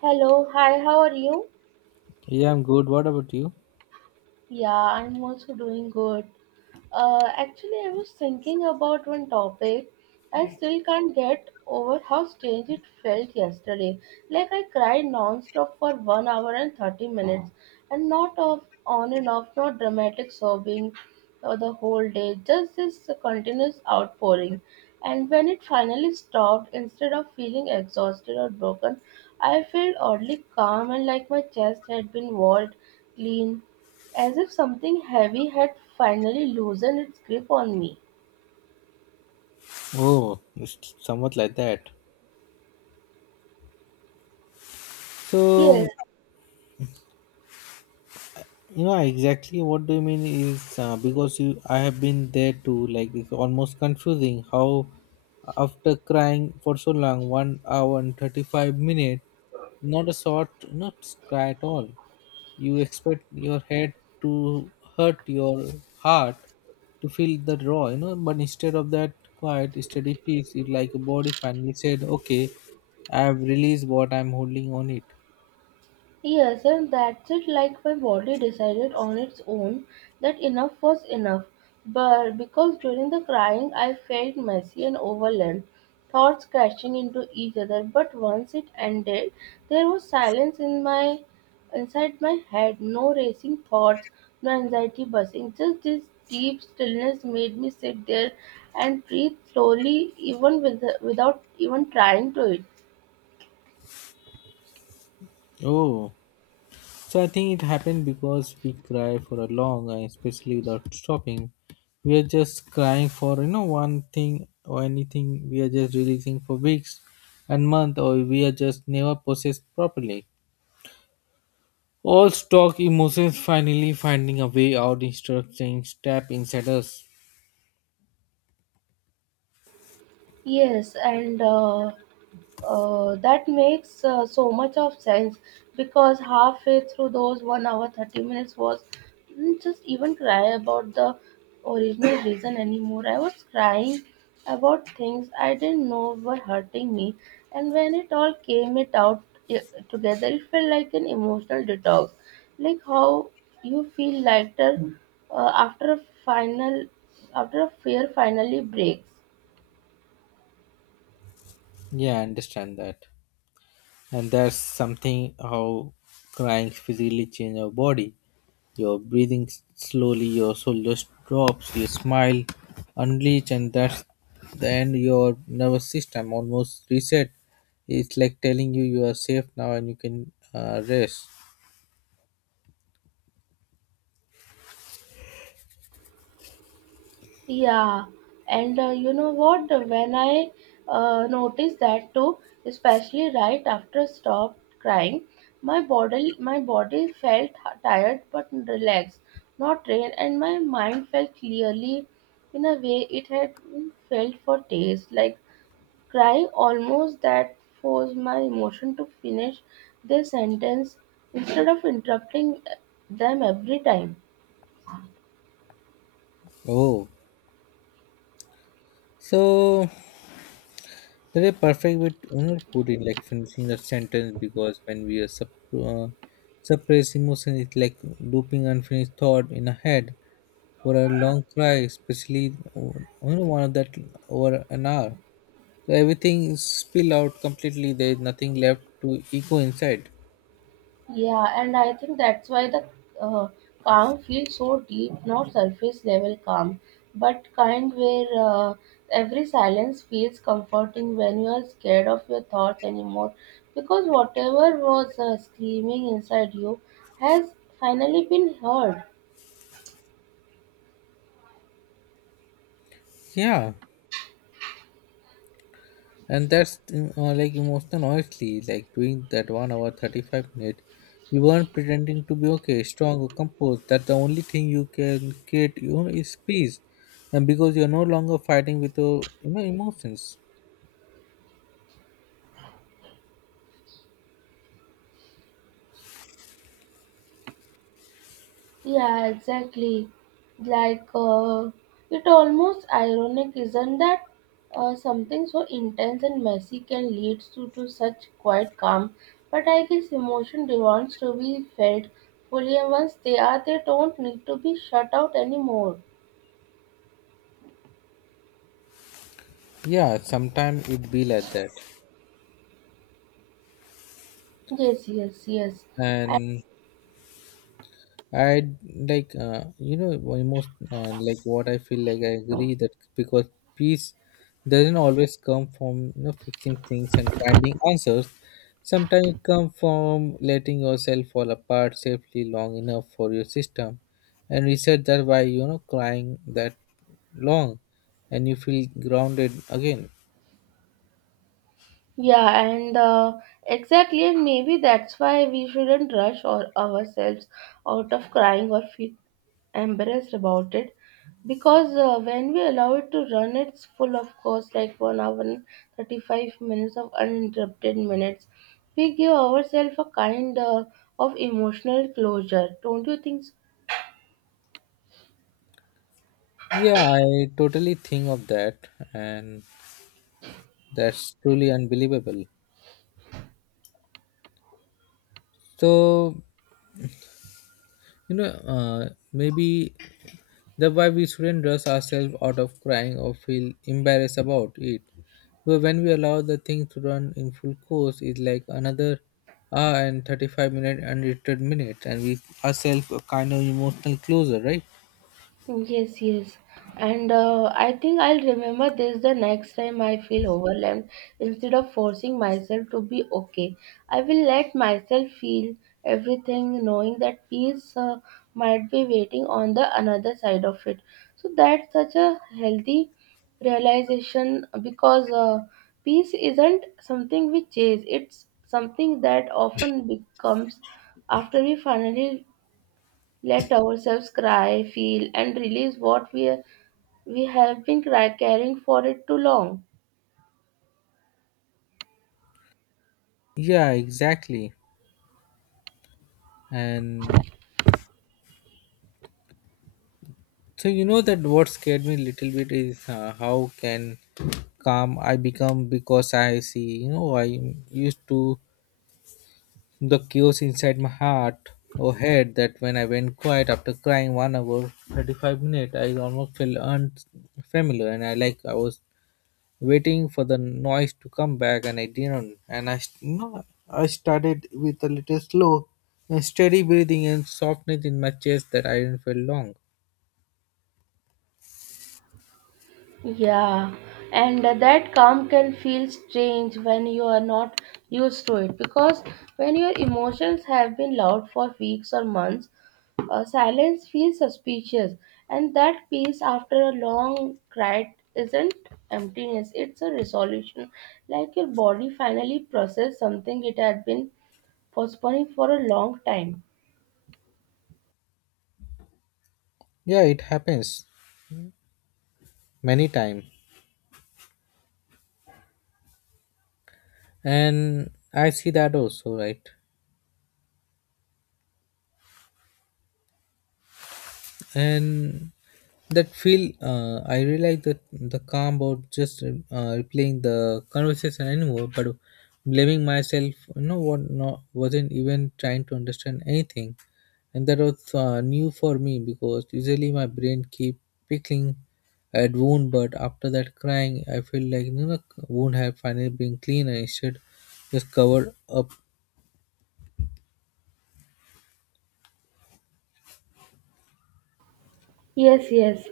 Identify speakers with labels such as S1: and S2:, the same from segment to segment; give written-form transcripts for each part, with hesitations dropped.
S1: Hello, hi, how are you?
S2: Yeah, I'm good. What about you?
S1: Yeah, I'm also doing good. Actually, I was thinking about one topic. I still can't get over how strange it felt yesterday. Like I cried non-stop for 1 hour and 30 minutes, and not off, on and off, not dramatic sobbing the whole day. Just this continuous outpouring. And when it finally stopped, instead of feeling exhausted or broken, I felt oddly calm and like my chest had been walled clean as if something heavy had finally loosened its grip on me.
S2: Oh, it's somewhat like that. So,
S1: Yes,
S2: exactly what do you mean is because you, I have been there too. Like it's almost confusing how, after crying for so long, 1 hour and 35 minutes, not a short, not cry at all. You expect your head to hurt your heart to feel the raw, but instead of that quiet, steady peace, it like a body finally said, okay, I have released what I'm holding on it.
S1: yes, and that's it. Like my body decided on its own that enough was enough. But because during the crying, I felt messy and overwhelmed, thoughts crashing into each other. But once it ended, there was silence in my inside my head. No racing thoughts, no anxiety buzzing. Just this deep stillness made me sit there and breathe slowly, even without even trying to it.
S2: Oh. So I think it happened because we cry for a long and especially without stopping. We are just crying for one thing or anything. We are just releasing for weeks and month, or we are just never processed properly. All stock emotions finally finding a way out instead of staying trapped inside us.
S1: Yes, and that makes so much of sense because halfway through those 1 hour 30 minutes was didn't just even cry about the original reason anymore. I was crying about things I didn't know were hurting me, and when it all came it out i- together, it felt like an emotional detox, like how you feel lighter after a fear finally breaks.
S2: Yeah, I understand that. And that's something how crying physically change your body. Your breathing slowly, your shoulders drops, your smile unleash, and that's the end your nervous system almost reset. It's like telling you you are safe now and you can rest.
S1: Yeah, and you know what? When I noticed that too, especially right after I stopped crying, my body felt tired but relaxed, not drained, and my mind felt clearly in a way it had felt for days. Like crying almost that forced my emotion to finish their sentence instead of interrupting them every time.
S2: Oh, so that's a perfect way to put it, like finishing a sentence, because when we are uh, suppress emotion, it's like looping unfinished thought in a head for a long cry, especially one of that over an hour. So everything is spill out completely. There is nothing left to echo inside.
S1: Yeah, and I think that's why the uh, calm feels so deep, not surface level calm, but kind where every silence feels comforting when you are scared of your thoughts anymore. Because whatever was screaming inside you has finally been heard.
S2: Yeah. And that's like emotional honestly, like doing that 1 hour 35 minute, you weren't pretending to be okay, strong or composed, that the only thing you can create is peace, and because you're no longer fighting with your, emotions.
S1: Yeah, exactly. Like, it almost ironic, isn't that? Something so intense and messy can lead to such quiet calm. But I guess emotion demands to be felt fully, and once they are, they don't need to be shut out anymore.
S2: Yeah, sometimes it be like that.
S1: Yes, yes, yes.
S2: And I like, almost, like what I feel, like I agree that, because peace doesn't always come from fixing things and finding answers. Sometimes it comes from letting yourself fall apart safely long enough for your system and reset, that by crying that long, and you feel grounded again.
S1: Yeah, and exactly, and maybe that's why we shouldn't rush or ourselves out of crying or feel embarrassed about it, because when we allow it to run, it's full of course, like 1 hour and 35 minutes of uninterrupted minutes. We give ourselves a kind of emotional closure, don't you think so?
S2: Yeah, I totally think of that, and that's truly unbelievable. So, you know, maybe the why we shouldn't rush ourselves out of crying or feel embarrassed about it. But when we allow the thing to run in full course, it's like another hour and 35-minute unedited minutes, and we ourselves a kind of emotional closer, right?
S1: Yes, yes. And I think I'll remember this the next time I feel overwhelmed. Instead of forcing myself to be okay, I will let myself feel everything, knowing that peace might be waiting on the another side of it. So that's such a healthy realization because peace isn't something we chase, it's something that often becomes after we finally let ourselves cry, feel, and release what we have been carrying for it too long.
S2: Yeah, exactly. And so, you know, that what scared me a little bit is, how can calm I become, because I see, you know, I used to the chaos inside my heart or head, that when I went quiet after crying 1 hour 35 minutes, I almost felt unfamiliar, and I like I was waiting for the noise to come back, and I didn't. And I, no, I started with a little slow and steady breathing, and softness in my chest that I didn't feel long.
S1: Yeah, and that calm can feel strange when you are not used to it because when your emotions have been loud for weeks or months, silence feels suspicious, and that peace after a long cry isn't emptiness, it's a resolution like your body finally processed something it had been postponing for a long time.
S2: Yeah, it happens many times. And I see that also, right? And that feel, I realized that the calm about just, replaying the conversation anymore, but blaming myself, you know what, no, wasn't even trying to understand anything. And that was new for me, because usually my brain keep picking at wound, but after that crying I feel like, you know, wound have finally been clean, and instead just covered up.
S1: Yes, yes,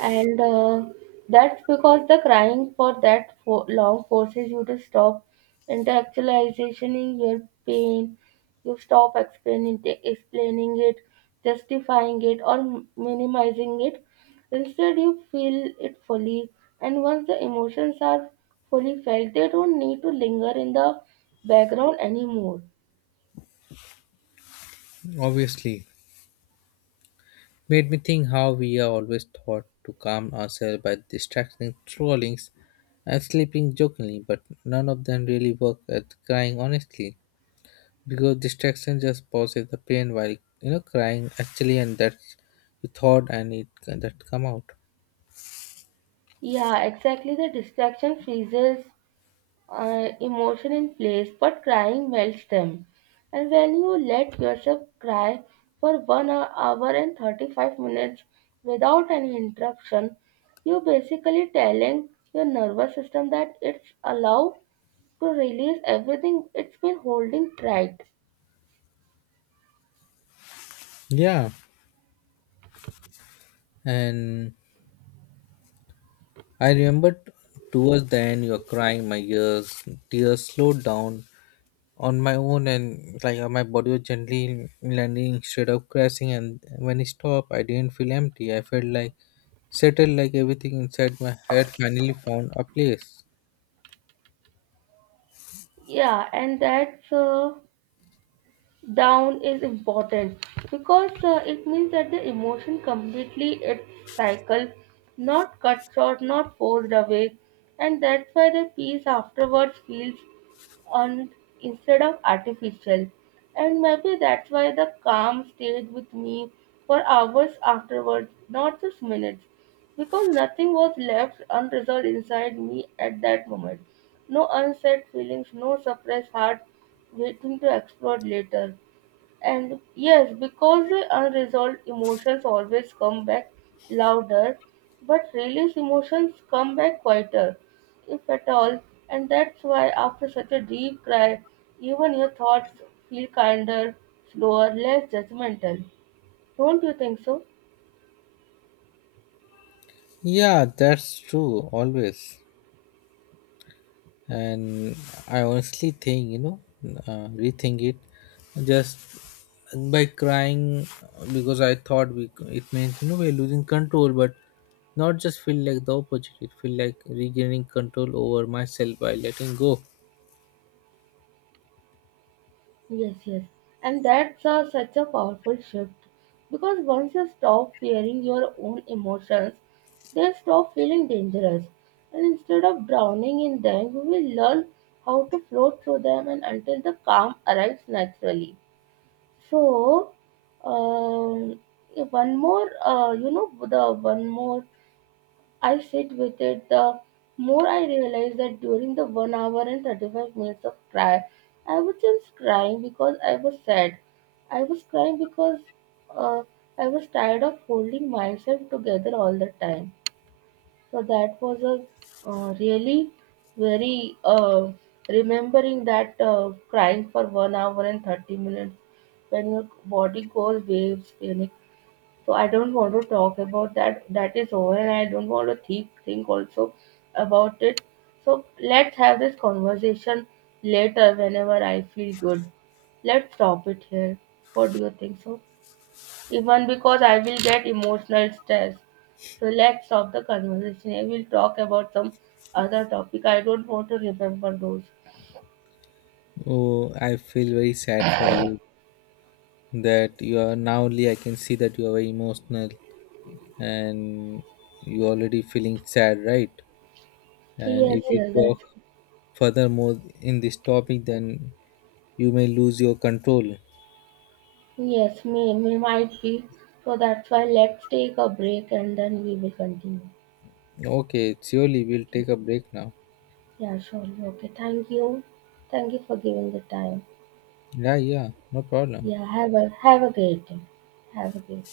S1: and that's because the crying for that for long forces you to stop intellectualizing your pain. You stop explaining it, justifying it, or minimizing it. Instead, you feel it fully, and once the emotions are fully felt, they don't need to linger in the background anymore.
S2: Obviously made me think how we are always taught to calm ourselves by distracting trollings and sleeping jokingly, but none of them really work at crying honestly. Because distraction just pauses the pain, while you know crying actually, and that's you thought and it that come out.
S1: Yeah, exactly. The distraction freezes emotion in place, but crying melts them. And when you let yourself cry for hour and 35 minutes without any interruption, you're basically telling your nervous system that it's allowed to release everything it's been holding tight.
S2: Yeah, and I remember towards the end, you are crying. My ears, tears slowed down on my own, and like my body was gently landing instead of crashing, and when it stopped I didn't feel empty, I felt like settled, like everything inside my head finally found a place.
S1: Yeah, and that's down is important because it means that the emotion completely its cycle, not cut short, not forced away, and that's why the peace afterwards feels earned instead of artificial. And maybe that's why the calm stayed with me for hours afterwards, not just minutes, because nothing was left unresolved inside me at that moment. No unsaid feelings, no suppressed heart waiting to explode later. And yes, because the unresolved emotions always come back louder, but release emotions come back quieter, if at all. And that's why after such a deep cry, even your thoughts feel kinder, slower, less judgmental. Don't you think so?
S2: Yeah, that's true always. And I honestly think, you know, rethink it just by crying, because I thought we, it means, you know, we're losing control, but not, just feel like the opposite, it feel like regaining control over myself by letting go.
S1: Yes, yes. And that's such a powerful shift because once you stop fearing your own emotions, they stop feeling dangerous. And instead of drowning in them, you will learn how to float through them and until the calm arrives naturally. So, um, one more, the one more I sit with it, the more I realize that during the 1 hour and 35 minutes of cry, I was not crying because I was sad. I was crying because uh, I was tired of holding myself together all the time. So that was a really very remembering that crying for 1 hour and 30 minutes when your body goes waves, panic so I don't want to talk about that. That is over, and I don't want to think also about it. So let's have this conversation later whenever I feel good. Let's stop it here. What do you think so? Even because I will get emotional stress. So let's stop the conversation. I will talk about some other topic. I don't want to remember those.
S2: Oh, I feel very sad for you, that you are now, only I can see that you are very emotional, and you already feeling sad, right? And if
S1: Yes,
S2: we
S1: yes,
S2: talk
S1: that's
S2: further more in this topic, then you may lose your control.
S1: yes, may might be. So that's why let's take a break and then we will continue.
S2: Okay, surely we'll
S1: Okay.
S2: take a break now.
S1: Yeah, surely. Okay. Thank you. Thank you for giving the time.
S2: Yeah, yeah, no problem.
S1: Yeah, have a great day. Have a great